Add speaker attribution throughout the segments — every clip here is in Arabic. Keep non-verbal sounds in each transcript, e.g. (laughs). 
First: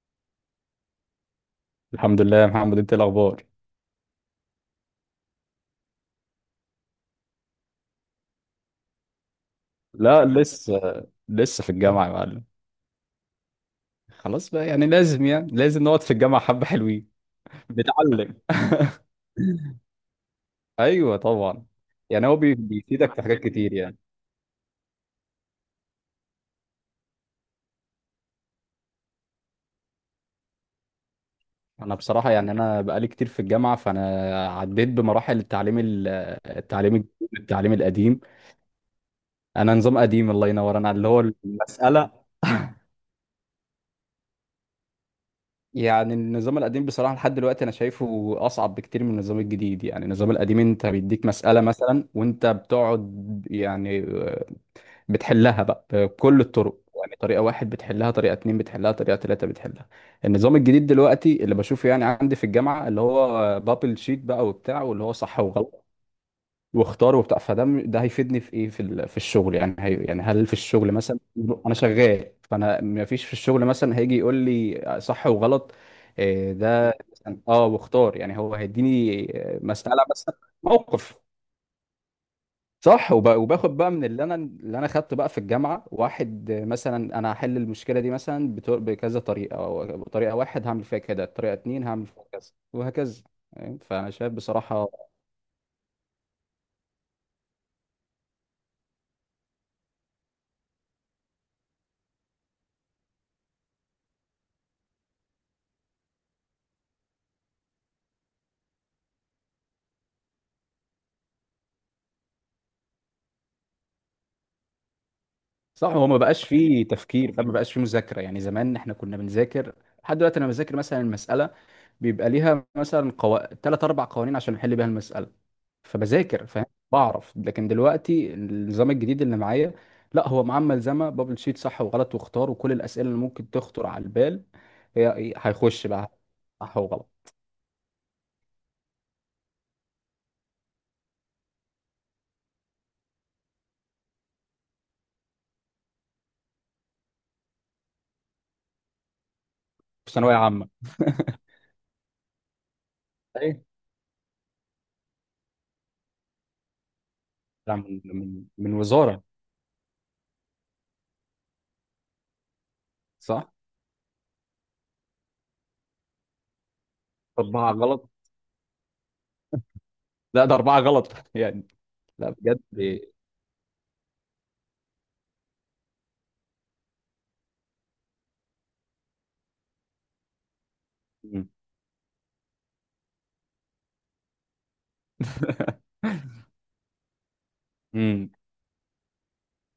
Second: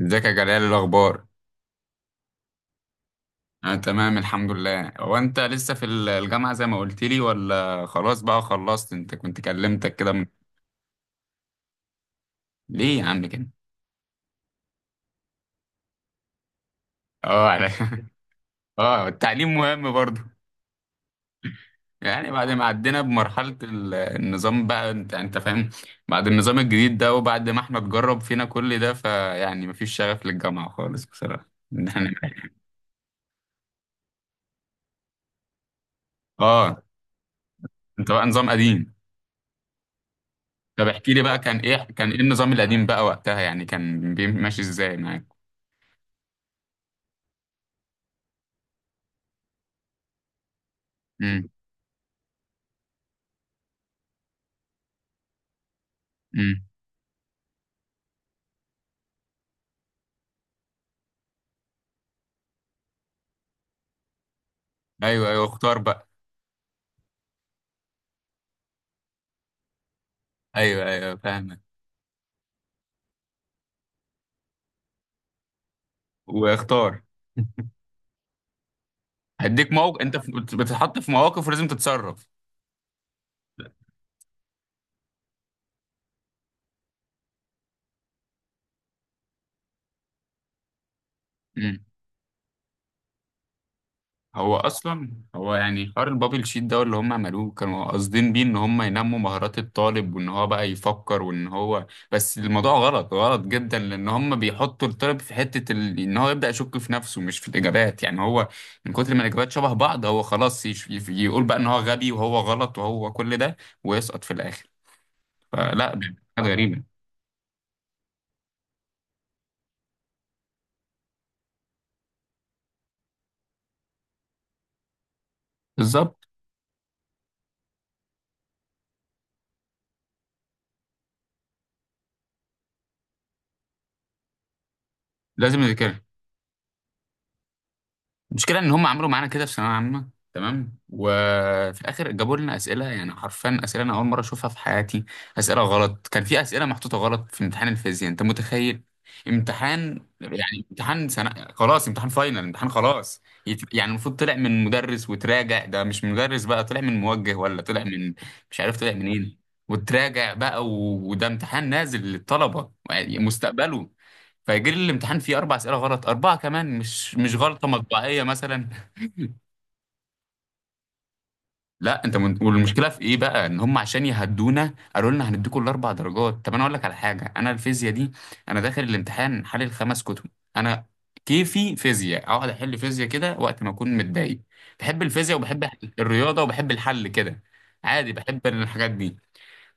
Speaker 1: ازيك يا جلال؟ إيه الاخبار؟
Speaker 2: الحمد لله يا محمد، انت ايه الاخبار؟
Speaker 1: انا تمام الحمد لله. هو انت لسه في الجامعه زي ما قلت لي ولا خلاص بقى خلصت؟ انت كنت كلمتك كده
Speaker 2: لا لسه. لسه في الجامعه يا معلم.
Speaker 1: ليه يا عم كده؟
Speaker 2: خلاص بقى، يعني لازم نقعد في الجامعه حبه حلوين.
Speaker 1: اه على... (laughs)
Speaker 2: بتعلم. (laughs)
Speaker 1: اه، التعليم مهم برضه.
Speaker 2: ايوه طبعا. يعني
Speaker 1: يعني
Speaker 2: هو
Speaker 1: بعد ما عدينا
Speaker 2: بيفيدك في حاجات
Speaker 1: بمرحله
Speaker 2: كتير يعني.
Speaker 1: النظام بقى انت فاهم. بعد النظام الجديد ده وبعد ما احنا اتجرب فينا كل ده فيعني مفيش شغف للجامعه خالص بصراحه (laughs)
Speaker 2: انا
Speaker 1: يعني.
Speaker 2: بصراحه يعني انا بقالي كتير في الجامعه، فانا عديت بمراحل التعليم
Speaker 1: اه،
Speaker 2: التعليم الجديد، التعليم
Speaker 1: انت
Speaker 2: القديم.
Speaker 1: بقى نظام قديم.
Speaker 2: انا نظام قديم، الله ينور،
Speaker 1: طب
Speaker 2: انا اللي
Speaker 1: احكي
Speaker 2: هو
Speaker 1: لي بقى، كان ايه؟ كان
Speaker 2: المساله.
Speaker 1: ايه النظام
Speaker 2: (laughs)
Speaker 1: القديم بقى وقتها؟ يعني كان ماشي ازاي معاك؟
Speaker 2: يعني النظام القديم بصراحة لحد دلوقتي أنا شايفه أصعب بكتير من النظام الجديد. يعني النظام القديم أنت بيديك مسألة مثلا، وأنت بتقعد يعني، بتحلها بقى بكل
Speaker 1: امم.
Speaker 2: الطرق. يعني طريقة واحد بتحلها، طريقة اتنين بتحلها، طريقة تلاتة بتحلها. النظام الجديد دلوقتي اللي بشوفه يعني عندي في الجامعة اللي هو بابل شيت بقى وبتاع، واللي هو
Speaker 1: ايوه
Speaker 2: صح
Speaker 1: ايوه، اختار
Speaker 2: وغلط،
Speaker 1: بقى.
Speaker 2: واختار وبتاع. ده هيفيدني في ايه، في الشغل يعني. هي يعني هل في
Speaker 1: ايوه
Speaker 2: الشغل
Speaker 1: ايوه
Speaker 2: مثلا
Speaker 1: فاهمك.
Speaker 2: انا شغال؟ فانا ما فيش في الشغل مثلا هيجي يقول لي صح وغلط. إيه ده
Speaker 1: واختار.
Speaker 2: مثلاً؟ اه واختار يعني، هو هيديني
Speaker 1: هديك موقف.
Speaker 2: مسألة
Speaker 1: انت
Speaker 2: مثلا.
Speaker 1: بتتحط في
Speaker 2: موقف
Speaker 1: مواقف ولازم تتصرف.
Speaker 2: صح. وباخد بقى من اللي انا خدته بقى في الجامعه واحد، مثلا انا هحل المشكله دي مثلا بكذا طريقه، أو بطريقه واحد هعمل فيها كده، طريقه
Speaker 1: امم.
Speaker 2: اتنين هعمل فيها كذا، وهكذا يعني. فانا شايف
Speaker 1: هو
Speaker 2: بصراحه.
Speaker 1: اصلا هو يعني حوار البابل شيت ده اللي هم عملوه كانوا قاصدين بيه ان هم ينموا مهارات الطالب وان هو بقى يفكر وان هو، بس الموضوع غلط غلط جدا، لان هم بيحطوا الطالب في حتة ان هو يبدأ يشك في نفسه مش في الاجابات. يعني هو من كتر ما الاجابات شبه بعض هو خلاص يقول بقى ان هو غبي وهو غلط وهو كل ده ويسقط في الاخر.
Speaker 2: صح،
Speaker 1: فلا،
Speaker 2: هو
Speaker 1: دي
Speaker 2: ما بقاش
Speaker 1: حاجه غريبه.
Speaker 2: فيه تفكير، فما بقاش فيه مذاكره يعني. زمان احنا كنا بنذاكر. لحد دلوقتي انا بذاكر مثلا المساله بيبقى ليها مثلا تلات اربع قوانين عشان احل بيها المساله.
Speaker 1: بالظبط.
Speaker 2: فبذاكر فاهم بعرف. لكن دلوقتي النظام الجديد اللي معايا، لا هو معاه ملزمه بابل شيت صح وغلط واختار وكل الاسئله اللي ممكن تخطر على البال هي إيه،
Speaker 1: لازم
Speaker 2: هيخش
Speaker 1: نذاكرها.
Speaker 2: بقى صح وغلط.
Speaker 1: المشكله ان هم عملوا معانا كده في ثانويه عامه تمام، وفي الاخر جابوا لنا اسئله يعني حرفيا اسئله انا اول مره اشوفها في حياتي. اسئله غلط. كان في اسئله محطوطه غلط في امتحان الفيزياء، انت متخيل؟ امتحان،
Speaker 2: في ثانويه
Speaker 1: يعني
Speaker 2: عامه.
Speaker 1: امتحان
Speaker 2: (laughs)
Speaker 1: سنة، خلاص امتحان فاينل، امتحان خلاص.
Speaker 2: ايه
Speaker 1: يعني المفروض طلع من مدرس وتراجع، ده مش مدرس بقى، طلع من موجه ولا
Speaker 2: بتاع
Speaker 1: طلع
Speaker 2: من
Speaker 1: من،
Speaker 2: من
Speaker 1: مش
Speaker 2: من
Speaker 1: عارف طلع
Speaker 2: وزاره.
Speaker 1: منين، وتراجع بقى، وده امتحان نازل للطلبة يعني
Speaker 2: صح،
Speaker 1: مستقبله. فيجي لي الامتحان فيه اربع اسئله غلط، اربعه كمان مش غلطه
Speaker 2: اربعه غلط.
Speaker 1: مطبعيه مثلا.
Speaker 2: لا ده اربعه غلط (laughs) يعني.
Speaker 1: لا انت
Speaker 2: لا
Speaker 1: من...
Speaker 2: بجد.
Speaker 1: والمشكله في ايه بقى؟ ان هم عشان يهدونا قالوا لنا هنديكوا الاربع درجات. طب انا اقول لك على حاجه، انا الفيزياء دي انا داخل الامتحان حلل خمس كتب. انا
Speaker 2: مم.
Speaker 1: كيفي فيزياء، اقعد احل فيزياء كده وقت ما اكون متضايق. بحب الفيزياء وبحب
Speaker 2: (laughs)
Speaker 1: الرياضه وبحب الحل كده. عادي،
Speaker 2: مم.
Speaker 1: بحب الحاجات دي.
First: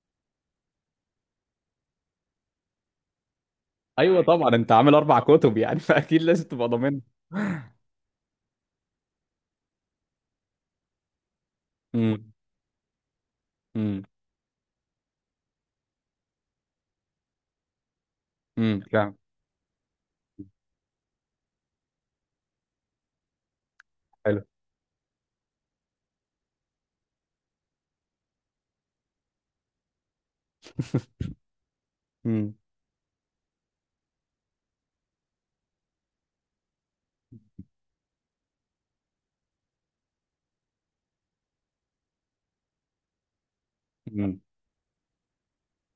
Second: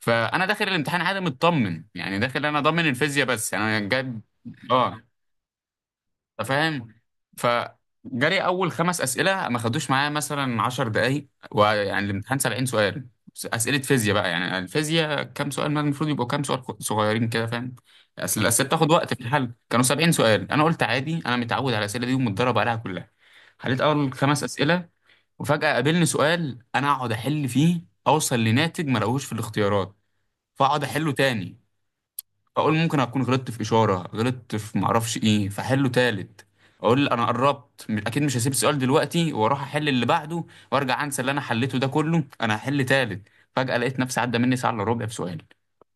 Speaker 1: فانا داخل الامتحان عادي مطمن، يعني داخل انا ضامن الفيزياء بس انا جايب.
Speaker 2: ايوه طبعا، انت عامل
Speaker 1: اه،
Speaker 2: اربع كتب يعني (laughs) فاكيد
Speaker 1: انت
Speaker 2: لازم تبقى
Speaker 1: فاهم.
Speaker 2: ضامن.
Speaker 1: فجري اول خمس اسئله ما خدوش معايا مثلا 10 دقائق، ويعني
Speaker 2: امم.
Speaker 1: الامتحان 70 سؤال، اسئله
Speaker 2: امم.
Speaker 1: فيزياء بقى. يعني الفيزياء كام سؤال؟ ما المفروض يبقوا كام سؤال صغيرين كده، فاهم؟ اصل الاسئله
Speaker 2: امم.
Speaker 1: بتاخد وقت
Speaker 2: فاهم.
Speaker 1: في الحل. كانوا 70 سؤال، انا قلت عادي انا متعود على الاسئله دي ومتدرب عليها كلها. حليت اول
Speaker 2: حلو.
Speaker 1: خمس اسئله، وفجاه قابلني سؤال انا اقعد احل فيه اوصل لناتج ما لقوهوش في الاختيارات. فاقعد احله تاني،
Speaker 2: امم.
Speaker 1: اقول ممكن اكون غلطت في اشاره، غلطت في معرفش ايه. فحله تالت، اقول انا قربت اكيد مش هسيب السؤال دلوقتي واروح احل اللي بعده وارجع انسى اللي انا حليته ده كله. انا هحل تالت. فجاه لقيت نفسي عدى
Speaker 2: امم.
Speaker 1: مني ساعه الا ربع بسؤال.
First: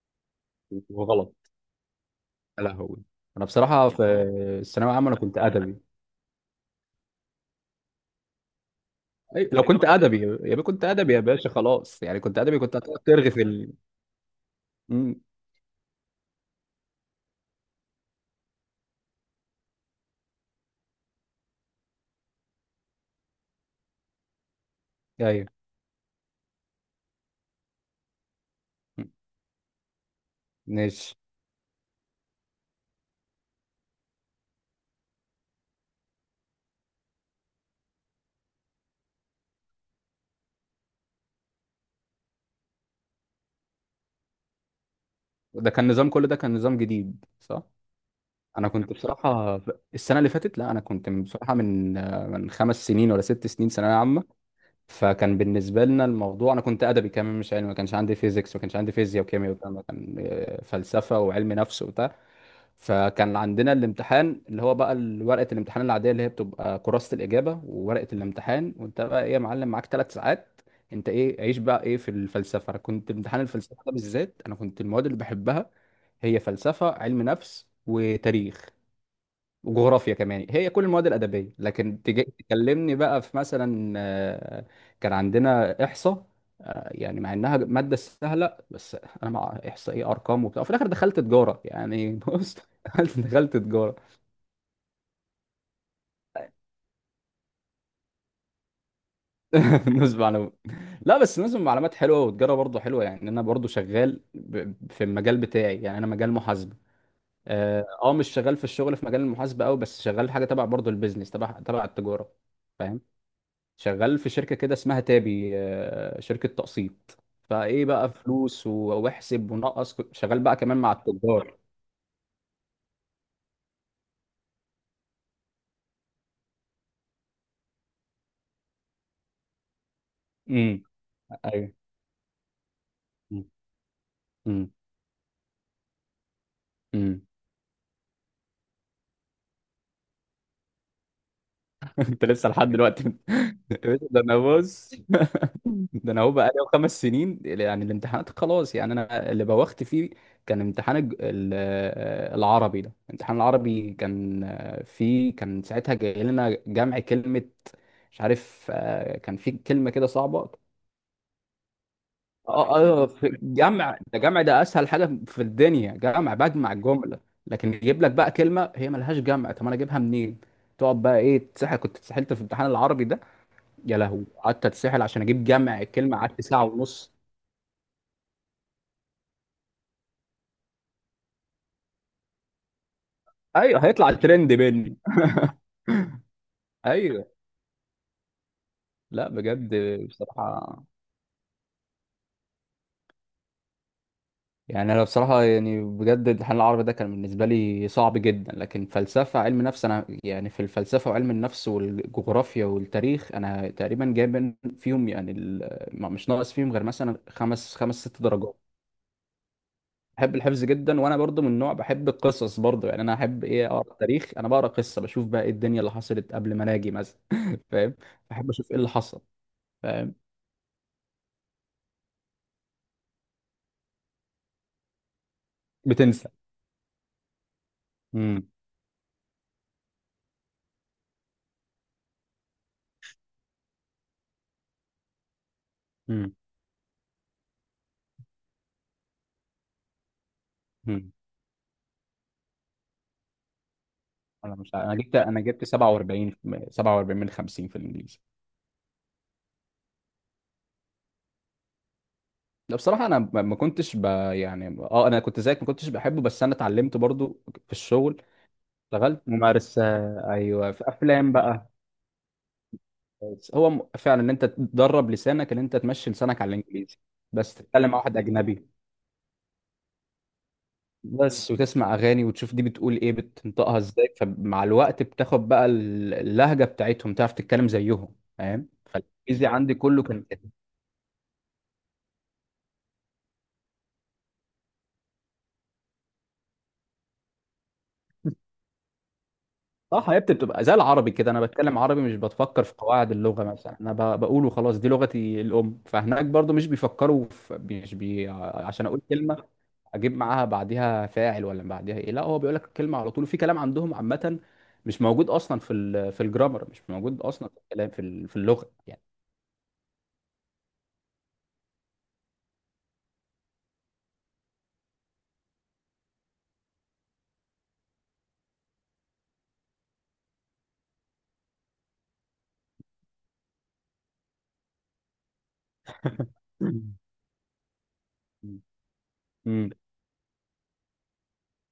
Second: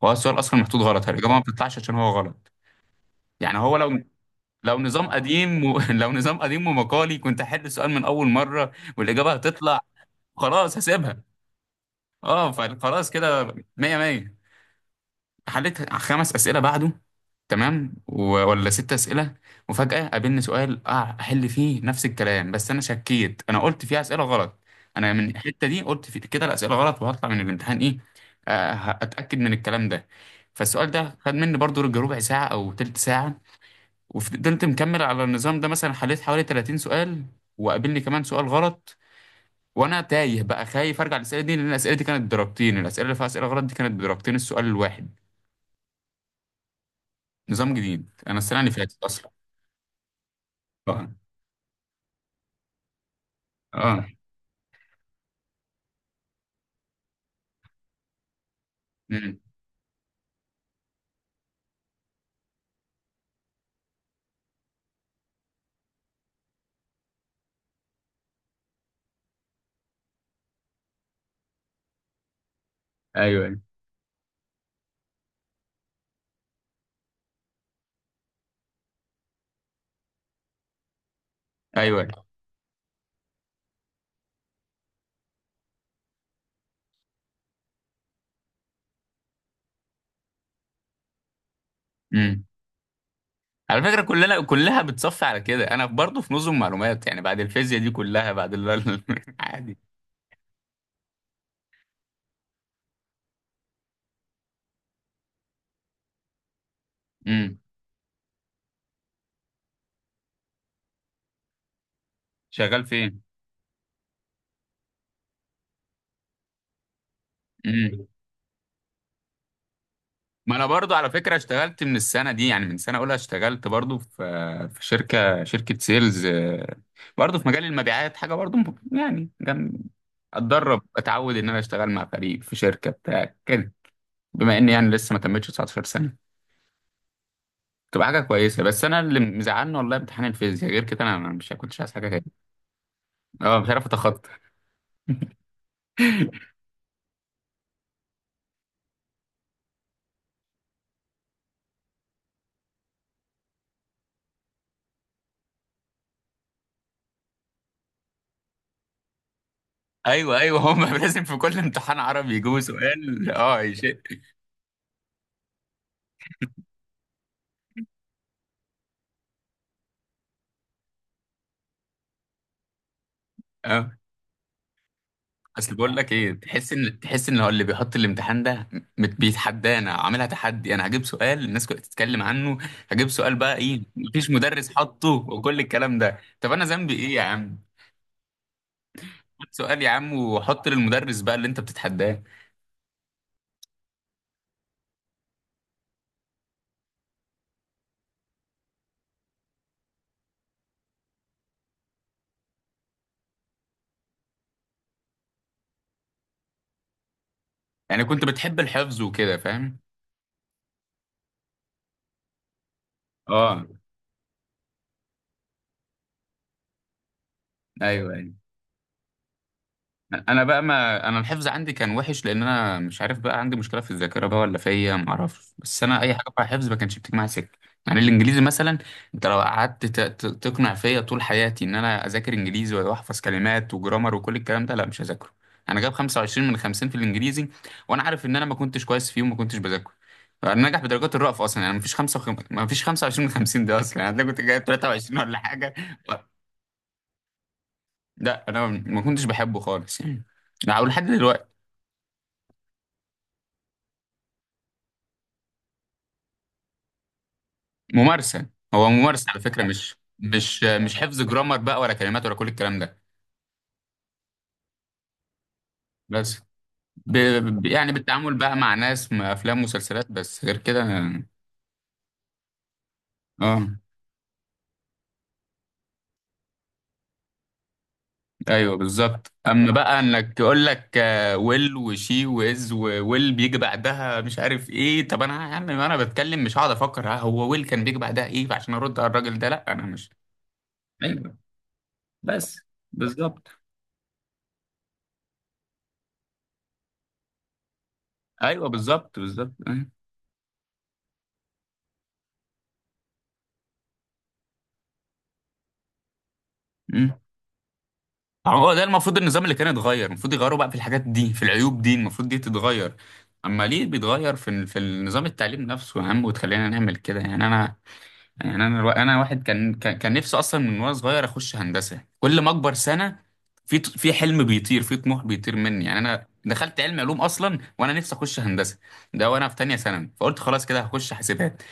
Speaker 1: هو السؤال اصلا محطوط غلط، الاجابه
Speaker 2: وغلط.
Speaker 1: ما بتطلعش عشان هو غلط.
Speaker 2: يا لهوي، انا
Speaker 1: يعني هو
Speaker 2: بصراحه
Speaker 1: لو،
Speaker 2: في
Speaker 1: لو
Speaker 2: الثانويه
Speaker 1: نظام
Speaker 2: العامه انا كنت
Speaker 1: قديم
Speaker 2: ادبي.
Speaker 1: (laughs) لو نظام قديم ومقالي كنت احل السؤال من اول مره والاجابه
Speaker 2: لو
Speaker 1: هتطلع،
Speaker 2: كنت ادبي يا بيه،
Speaker 1: خلاص
Speaker 2: كنت ادبي يا
Speaker 1: هسيبها.
Speaker 2: باشا، خلاص يعني كنت
Speaker 1: اه،
Speaker 2: ادبي كنت هتقعد
Speaker 1: فخلاص
Speaker 2: ترغي في
Speaker 1: كده
Speaker 2: ال...
Speaker 1: مية مية.
Speaker 2: امم.
Speaker 1: حليت خمس اسئله بعده تمام، ولا ست اسئله، وفجاه قابلني سؤال اه احل فيه نفس الكلام. بس انا شكيت، انا قلت فيه اسئله غلط. انا من
Speaker 2: ايوه.
Speaker 1: الحته دي قلت في كده الاسئله غلط، وهطلع من الامتحان ايه؟ آه
Speaker 2: مم.
Speaker 1: اتاكد من الكلام ده. فالسؤال
Speaker 2: ماشي.
Speaker 1: ده خد مني برضو ربع ساعه او تلت ساعه، وفضلت مكمل على النظام ده. مثلا حليت حوالي 30 سؤال وقابلني كمان سؤال غلط، وانا تايه بقى خايف ارجع الاسئله دي، لان الاسئله دي كانت بدرجتين، الاسئله اللي فيها اسئله غلط دي كانت بدرجتين السؤال الواحد.
Speaker 2: ده كان نظام، كل ده كان نظام جديد، صح؟
Speaker 1: نظام جديد، انا السنه
Speaker 2: انا
Speaker 1: اللي
Speaker 2: كنت
Speaker 1: فاتت اصلا.
Speaker 2: بصراحه. السنه اللي فاتت لا، انا كنت
Speaker 1: اه،
Speaker 2: بصراحه من 5 سنين ولا 6 سنين ثانويه
Speaker 1: اه.
Speaker 2: عامه. فكان بالنسبه لنا الموضوع انا كنت ادبي كمان مش علمي، ما كانش عندي فيزيكس، ما كانش عندي فيزياء
Speaker 1: امم.
Speaker 2: وكيمياء وبتاع. ما كان، فلسفه وعلم نفس وبتاع. فكان عندنا الامتحان اللي هو بقى ورقه الامتحان العاديه، اللي هي بتبقى كراسه الاجابه وورقه الامتحان، وانت بقى ايه يا معلم معاك 3 ساعات. انت ايه عيش بقى، ايه في الفلسفه؟ انا كنت امتحان
Speaker 1: ايوه
Speaker 2: الفلسفه ده بالذات، انا كنت المواد اللي بحبها هي فلسفه، علم نفس، وتاريخ، وجغرافيا كمان. هي كل المواد الادبيه،
Speaker 1: ايوه
Speaker 2: لكن تجي
Speaker 1: ايوه.
Speaker 2: تكلمني بقى في مثلا، كان عندنا احصاء. يعني مع انها ماده سهله، بس انا مع احصاء ايه، ارقام وبتاع، في الاخر دخلت تجاره يعني. (laughs)
Speaker 1: امم.
Speaker 2: بص، دخلت
Speaker 1: على
Speaker 2: تجاره.
Speaker 1: فكره كلنا كلها بتصفي على كده. انا برضه في نظم معلومات، يعني بعد الفيزياء دي كلها، بعد ال (laughs) عادي.
Speaker 2: (laughs) نسبة معلومات. لا بس نسبة معلومات حلوه وتجاره برضه حلوه يعني، انا برضه شغال في المجال بتاعي يعني، انا مجال محاسبه.
Speaker 1: امم.
Speaker 2: اه، مش شغال في الشغل في مجال المحاسبه قوي، بس شغال حاجه تبع برضه البيزنس تبع التجاره.
Speaker 1: شغال
Speaker 2: فاهم.
Speaker 1: فين؟
Speaker 2: شغال في شركة كده اسمها تابي، شركة تقسيط. فايه
Speaker 1: امم.
Speaker 2: بقى فلوس واحسب ونقص، كنت شغال
Speaker 1: ما
Speaker 2: بقى
Speaker 1: انا
Speaker 2: كمان مع
Speaker 1: برضه على فكره
Speaker 2: التجار.
Speaker 1: اشتغلت من السنه دي، يعني من سنه اولى اشتغلت برضه في، في شركه، شركه سيلز آه، برضه في مجال المبيعات. حاجه برضه يعني جنب، اتدرب،
Speaker 2: امم.
Speaker 1: اتعود ان انا
Speaker 2: ايوه.
Speaker 1: اشتغل مع فريق في شركه بتاع
Speaker 2: امم.
Speaker 1: كده. بما
Speaker 2: امم.
Speaker 1: اني يعني لسه ما تمتش 19 سنه،
Speaker 2: أمم.
Speaker 1: تبقى حاجه كويسه. بس انا اللي مزعلني والله امتحان الفيزياء، غير كده انا، مش كنتش عايز
Speaker 2: (laughs)
Speaker 1: حاجه تاني.
Speaker 2: انت لسه لحد دلوقتي
Speaker 1: اه، مش
Speaker 2: (laughs) يا
Speaker 1: عارف
Speaker 2: باشا، ده
Speaker 1: اتخطى.
Speaker 2: انا بص. (laughs) ده انا هو بقى
Speaker 1: (laughs)
Speaker 2: لي 5 سنين يعني الامتحانات خلاص يعني، انا اللي بوخت فيه. كان امتحان العربي ده، امتحان العربي كان، فيه كان ساعتها جاي لنا جمع كلمة. مش عارف، كان في كلمة كده
Speaker 1: ايوه
Speaker 2: صعبة.
Speaker 1: ايوه هم (laughs) لازم في كل امتحان عربي يجيبوا
Speaker 2: اه، اه،
Speaker 1: سؤال
Speaker 2: في
Speaker 1: اه
Speaker 2: جمع،
Speaker 1: يشيء.
Speaker 2: ده جمع، ده اسهل حاجه في الدنيا، جمع بجمع الجمله. لكن يجيب لك بقى كلمه هي ملهاش جمع، طب انا اجيبها منين؟ تقعد بقى ايه، تسحل. كنت اتسحلت في امتحان العربي ده.
Speaker 1: اه،
Speaker 2: يا لهوي، قعدت اتسحل عشان اجيب
Speaker 1: اصل
Speaker 2: جمع
Speaker 1: بقول لك
Speaker 2: الكلمه،
Speaker 1: ايه،
Speaker 2: قعدت ساعه
Speaker 1: تحس ان
Speaker 2: ونص.
Speaker 1: تحس ان هو اللي بيحط الامتحان ده بيتحدانا، عاملها تحدي. انا هجيب سؤال الناس كلها تتكلم عنه، هجيب سؤال بقى ايه،
Speaker 2: ايوه، هيطلع
Speaker 1: مفيش
Speaker 2: الترند
Speaker 1: مدرس
Speaker 2: مني.
Speaker 1: حطه وكل الكلام ده. طب انا ذنبي ايه يا
Speaker 2: ايوه.
Speaker 1: عم؟
Speaker 2: لا
Speaker 1: خد
Speaker 2: بجد
Speaker 1: سؤال يا عم وحط
Speaker 2: بصراحه.
Speaker 1: للمدرس بقى اللي انت بتتحداه.
Speaker 2: يعني انا بصراحه يعني بجد الامتحان العربي ده كان بالنسبه لي صعب جدا. لكن فلسفه علم نفس، انا يعني في الفلسفه وعلم النفس والجغرافيا والتاريخ انا تقريبا جايب فيهم يعني، مش ناقص فيهم غير مثلا خمس، خمس
Speaker 1: يعني
Speaker 2: ست
Speaker 1: كنت بتحب
Speaker 2: درجات.
Speaker 1: الحفظ وكده، فاهم؟
Speaker 2: بحب الحفظ جدا، وانا برضو من نوع بحب القصص. برضو يعني انا احب
Speaker 1: اه،
Speaker 2: ايه، اقرا تاريخ، انا بقرا قصه، بشوف بقى ايه الدنيا اللي حصلت قبل ما اجي مثلا. (laughs) فاهم.
Speaker 1: ايوه ايوه.
Speaker 2: بحب اشوف ايه اللي حصل. فاهم.
Speaker 1: انا بقى، ما انا الحفظ عندي كان وحش لان انا مش عارف بقى، عندي مشكله في الذاكره بقى ولا فيا، ما اعرفش. بس انا اي حاجه
Speaker 2: بتنسى.
Speaker 1: بقى حفظ ما كانش بتيجي معايا سكه. يعني الانجليزي مثلا، انت لو قعدت تقنع فيا طول حياتي ان انا اذاكر انجليزي واحفظ كلمات وجرامر وكل الكلام ده، لا مش هذاكره. انا جايب
Speaker 2: امم.
Speaker 1: 25 من 50 في الانجليزي، وانا عارف ان انا ما كنتش كويس فيه وما كنتش بذاكره. انا ناجح بدرجات الرأف اصلا، يعني ما فيش 5، ما فيش 25 من 50 ده اصلا، يعني انا كنت
Speaker 2: انا
Speaker 1: جايب
Speaker 2: مش عارف. انا جبت
Speaker 1: 23 ولا
Speaker 2: انا جبت
Speaker 1: حاجه.
Speaker 2: 47. 47 من 50 في الانجليزي.
Speaker 1: لا انا ما كنتش بحبه خالص يعني. لا، ولحد دلوقتي.
Speaker 2: ده بصراحه انا ما كنتش ب... يعني اه، انا كنت زيك ما كنتش بحبه، بس انا اتعلمت برضو في الشغل.
Speaker 1: ممارسة. هو
Speaker 2: اشتغلت
Speaker 1: ممارسة على فكرة،
Speaker 2: ممارسه.
Speaker 1: مش مش
Speaker 2: ايوه في
Speaker 1: مش حفظ
Speaker 2: افلام
Speaker 1: جرامر
Speaker 2: بقى.
Speaker 1: بقى ولا كلمات ولا كل الكلام ده.
Speaker 2: بس هو فعلا ان انت تدرب لسانك، ان انت تمشي
Speaker 1: بس
Speaker 2: لسانك على الانجليزي. بس تتكلم
Speaker 1: يعني
Speaker 2: مع واحد
Speaker 1: بالتعامل بقى
Speaker 2: اجنبي
Speaker 1: مع ناس، مع أفلام ومسلسلات بس، غير كده.
Speaker 2: بس، وتسمع اغاني وتشوف دي بتقول ايه،
Speaker 1: اه،
Speaker 2: بتنطقها ازاي، فمع الوقت بتاخد بقى اللهجه بتاعتهم، تعرف تتكلم زيهم. فاهم،
Speaker 1: ايوه بالظبط.
Speaker 2: فالانجليزي
Speaker 1: اما
Speaker 2: عندي
Speaker 1: بقى
Speaker 2: كله كان.
Speaker 1: انك يقول لك آه، ويل وشي وإز وويل بيجي بعدها مش عارف ايه، طب انا يا عم انا بتكلم مش هقعد افكر ها هو ويل كان بيجي بعدها ايه عشان ارد على الراجل ده، لا انا
Speaker 2: صح
Speaker 1: مش.
Speaker 2: حبيبتي، بتبقى زي العربي كده،
Speaker 1: ايوه،
Speaker 2: انا بتكلم عربي مش
Speaker 1: بس.
Speaker 2: بتفكر في قواعد اللغه
Speaker 1: بالظبط.
Speaker 2: مثلا. انا بقول وخلاص، دي لغتي الام، فهناك برضو مش بيفكروا في، مش بي
Speaker 1: ايوه
Speaker 2: عشان اقول
Speaker 1: بالظبط
Speaker 2: كلمه
Speaker 1: بالظبط أيوة.
Speaker 2: اجيب معاها بعديها فاعل ولا بعديها ايه. لا هو بيقول لك الكلمه على طول. في كلام عندهم عامه مش موجود اصلا في الجرامر، مش موجود اصلا في الكلام في اللغه
Speaker 1: هو ده
Speaker 2: يعني.
Speaker 1: المفروض النظام اللي كان يتغير، المفروض يغيروا بقى في الحاجات دي في العيوب دي، المفروض دي تتغير. اما ليه بيتغير في في النظام التعليم نفسه يا عم وتخلينا نعمل كده؟ يعني انا انا واحد كان نفسي اصلا من وانا صغير اخش هندسه. كل ما اكبر سنه في في حلم بيطير، في طموح بيطير مني. يعني انا دخلت
Speaker 2: مم.
Speaker 1: علم علوم اصلا وانا نفسي اخش هندسه. ده وانا في
Speaker 2: امم.
Speaker 1: تانية ثانوي، فقلت خلاص كده هخش حاسبات.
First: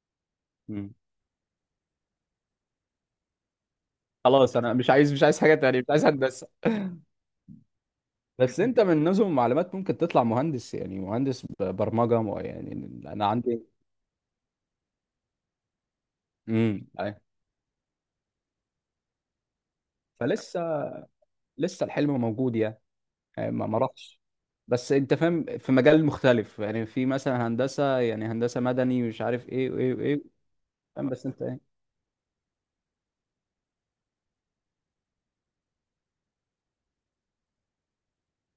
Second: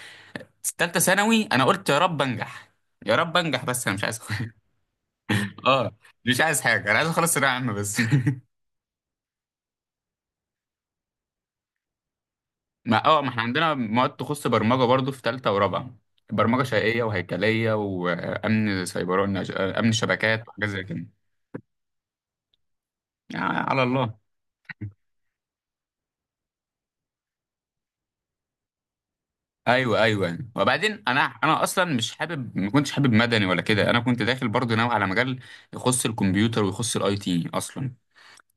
Speaker 1: في
Speaker 2: امم.
Speaker 1: تالتة ثانوي انا قلت يا رب انجح، يا رب انجح بس انا مش عايز. (laughs)
Speaker 2: خلاص انا مش عايز، مش عايز حاجه تانية، مش
Speaker 1: اه،
Speaker 2: عايز
Speaker 1: مش
Speaker 2: هندسه.
Speaker 1: عايز حاجه، انا عايز اخلص ثانويه عامه بس. (laughs)
Speaker 2: بس انت من نظم المعلومات ممكن تطلع مهندس، يعني مهندس برمجه يعني.
Speaker 1: ما اه
Speaker 2: انا
Speaker 1: ما احنا
Speaker 2: عندي.
Speaker 1: عندنا مواد تخص برمجة برضو في تالتة ورابعة. برمجة
Speaker 2: امم.
Speaker 1: شيئية وهيكلية وأمن سيبراني، أمن شبكات
Speaker 2: فلسه،
Speaker 1: وحاجات زي كده.
Speaker 2: لسه الحلم موجود يعني،
Speaker 1: يعني
Speaker 2: يعني ما
Speaker 1: على الله.
Speaker 2: راحش. بس انت فاهم في مجال مختلف يعني، في مثلا هندسه يعني هندسه مدني ومش عارف ايه وايه
Speaker 1: أيوه
Speaker 2: وايه.
Speaker 1: أيوه. وبعدين
Speaker 2: فاهم.
Speaker 1: أنا
Speaker 2: بس انت
Speaker 1: أنا
Speaker 2: ايه.
Speaker 1: أصلا مش حابب، ما كنتش حابب مدني ولا كده. أنا كنت داخل برضو ناوي على مجال يخص الكمبيوتر ويخص الأي تي أصلا.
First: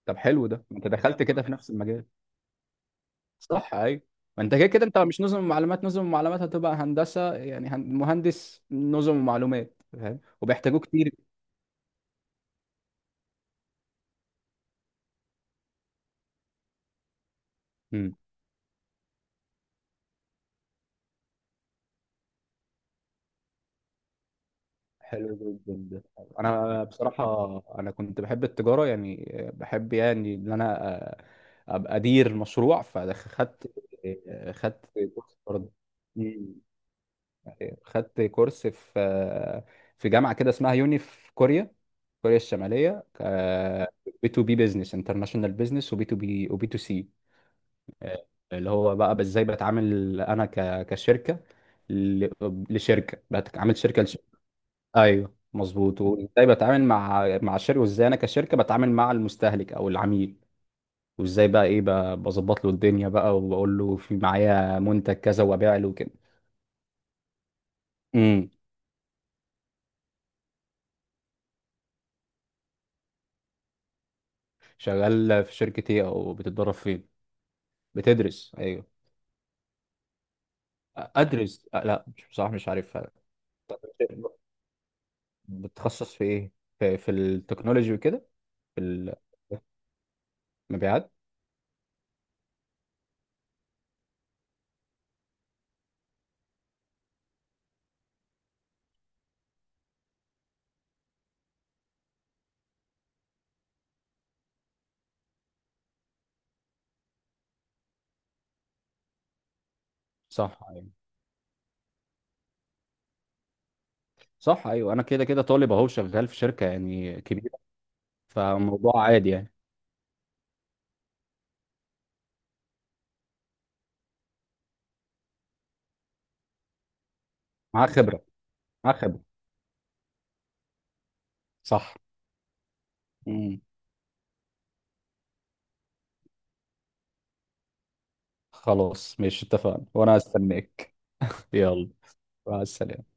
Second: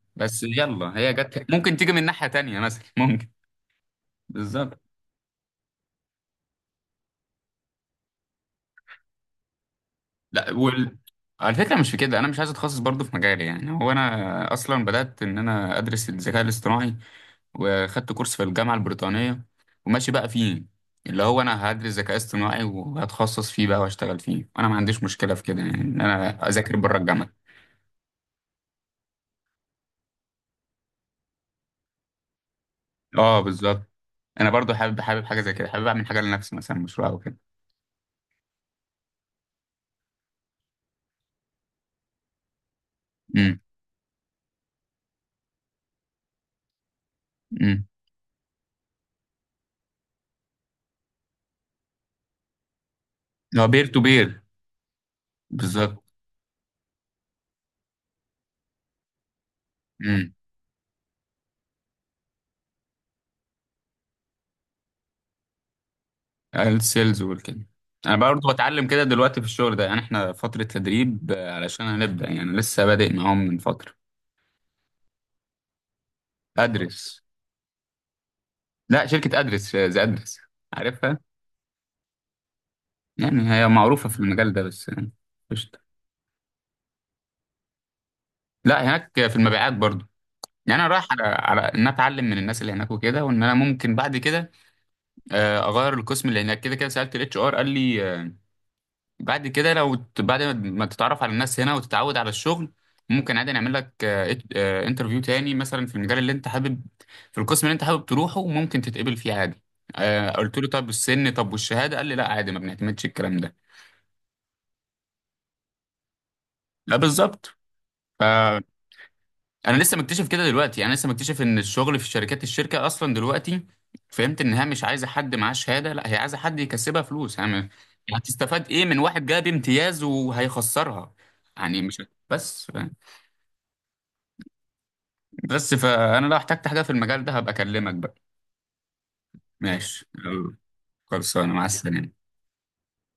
Speaker 2: طب
Speaker 1: بس
Speaker 2: حلو ده، ما انت
Speaker 1: يلا هي
Speaker 2: دخلت كده
Speaker 1: جت،
Speaker 2: في نفس
Speaker 1: ممكن تيجي من
Speaker 2: المجال.
Speaker 1: ناحية تانية مثلا. (laughs) ممكن.
Speaker 2: صح ايوه. ما انت كده
Speaker 1: بالظبط.
Speaker 2: كده انت مش نظم معلومات، نظم معلومات هتبقى هندسه يعني مهندس نظم ومعلومات، فاهم،
Speaker 1: لا
Speaker 2: وبيحتاجوه
Speaker 1: وال...
Speaker 2: كتير.
Speaker 1: على فكرة، مش في كده أنا مش عايز أتخصص برضو في مجالي. يعني هو أنا أصلا بدأت إن أنا أدرس الذكاء الاصطناعي، وخدت
Speaker 2: مم.
Speaker 1: كورس في الجامعة البريطانية وماشي بقى فيه، اللي هو انا هدرس ذكاء اصطناعي وهتخصص فيه بقى واشتغل فيه. وانا ما عنديش مشكلة
Speaker 2: حلو
Speaker 1: في كده
Speaker 2: جدا
Speaker 1: يعني، ان
Speaker 2: ده.
Speaker 1: انا اذاكر
Speaker 2: انا
Speaker 1: بره
Speaker 2: بصراحه،
Speaker 1: الجامعة.
Speaker 2: انا كنت بحب التجاره يعني، بحب يعني ان انا أ- ابقى ادير مشروع،
Speaker 1: اه،
Speaker 2: فخدت.
Speaker 1: بالظبط. انا برضو
Speaker 2: خدت
Speaker 1: حابب
Speaker 2: كورس
Speaker 1: حاجة زي كده،
Speaker 2: برضه.
Speaker 1: حابب اعمل حاجة لنفسي
Speaker 2: مم.
Speaker 1: مثلا مشروع او كده.
Speaker 2: خدت كورس في، في جامعه كده اسمها يوني في كوريا، كوريا الشماليه.
Speaker 1: امم.
Speaker 2: بي تو بي، بزنس انترناشونال بزنس، وبي تو بي، وبي تو سي،
Speaker 1: امم.
Speaker 2: آه، اللي هو بقى ازاي بتعامل انا كشركه ل- لشركه،
Speaker 1: هو
Speaker 2: بتعامل
Speaker 1: بير تو
Speaker 2: شركه.
Speaker 1: بير.
Speaker 2: ايوه مظبوط.
Speaker 1: بالظبط.
Speaker 2: وازاي بتعامل مع الشركه، وازاي انا كشركه بتعامل مع المستهلك او
Speaker 1: امم.
Speaker 2: العميل. وازاي بقى ايه بظبط له الدنيا بقى، وبقول له في معايا منتج كذا وابيع له كده.
Speaker 1: السيلز والكده. انا برضو
Speaker 2: امم.
Speaker 1: بتعلم كده دلوقتي في الشغل ده، يعني احنا فترة تدريب آه، علشان هنبدأ، يعني لسه بادئ معاهم من فترة.
Speaker 2: شغال في شركه ايه، او بتتدرب فين؟
Speaker 1: ادرس.
Speaker 2: بتدرس. ايوه.
Speaker 1: لا شركة ادرس آه، زي ادرس، عارفها.
Speaker 2: ادرس. لا مش، بصراحه مش عارفها.
Speaker 1: يعني هي
Speaker 2: طب
Speaker 1: معروفة في المجال ده بس يعني. قشطة.
Speaker 2: بتتخصص في ايه، في التكنولوجي وكده؟ في
Speaker 1: لا هناك في المبيعات برضو. يعني انا رايح
Speaker 2: المبيعات.
Speaker 1: على ان أنا اتعلم من الناس اللي هناك وكده، وان انا ممكن بعد كده آه، اغير القسم. اللي هناك كده كده، سالت الاتش ار، قال لي آه، بعد كده لو بعد ما تتعرف على الناس هنا وتتعود على الشغل، ممكن عادي نعمل لك انترفيو تاني مثلا في المجال اللي انت حابب، في القسم اللي انت حابب تروحه، وممكن تتقبل فيه عادي. آه، قلت
Speaker 2: صح
Speaker 1: له
Speaker 2: ايوه.
Speaker 1: طب السن، طب والشهاده، قال لي لا عادي، ما بنعتمدش الكلام ده.
Speaker 2: صح ايوه، انا كده كده طالب اهو شغال في شركه
Speaker 1: لا
Speaker 2: يعني
Speaker 1: بالظبط.
Speaker 2: كبيره، فموضوع عادي يعني.
Speaker 1: انا لسه مكتشف كده دلوقتي، يعني انا لسه مكتشف ان الشغل في الشركات، الشركه اصلا دلوقتي فهمت انها مش عايزه حد معاه شهاده، لا هي عايزه حد يكسبها فلوس يعني، يعني
Speaker 2: معاه خبره.
Speaker 1: هتستفاد ايه
Speaker 2: معاه
Speaker 1: من
Speaker 2: خبره.
Speaker 1: واحد جاب امتياز وهيخسرها؟ يعني
Speaker 2: صح.
Speaker 1: مش. بس
Speaker 2: مم.
Speaker 1: بس فانا لو احتجت حاجه في المجال ده هبقى اكلمك بقى.
Speaker 2: خلاص ماشي، اتفقنا،
Speaker 1: ماشي
Speaker 2: وانا
Speaker 1: يلا.
Speaker 2: هستناك.
Speaker 1: خلصانه، مع
Speaker 2: يلا،
Speaker 1: السلامه.
Speaker 2: مع السلامة.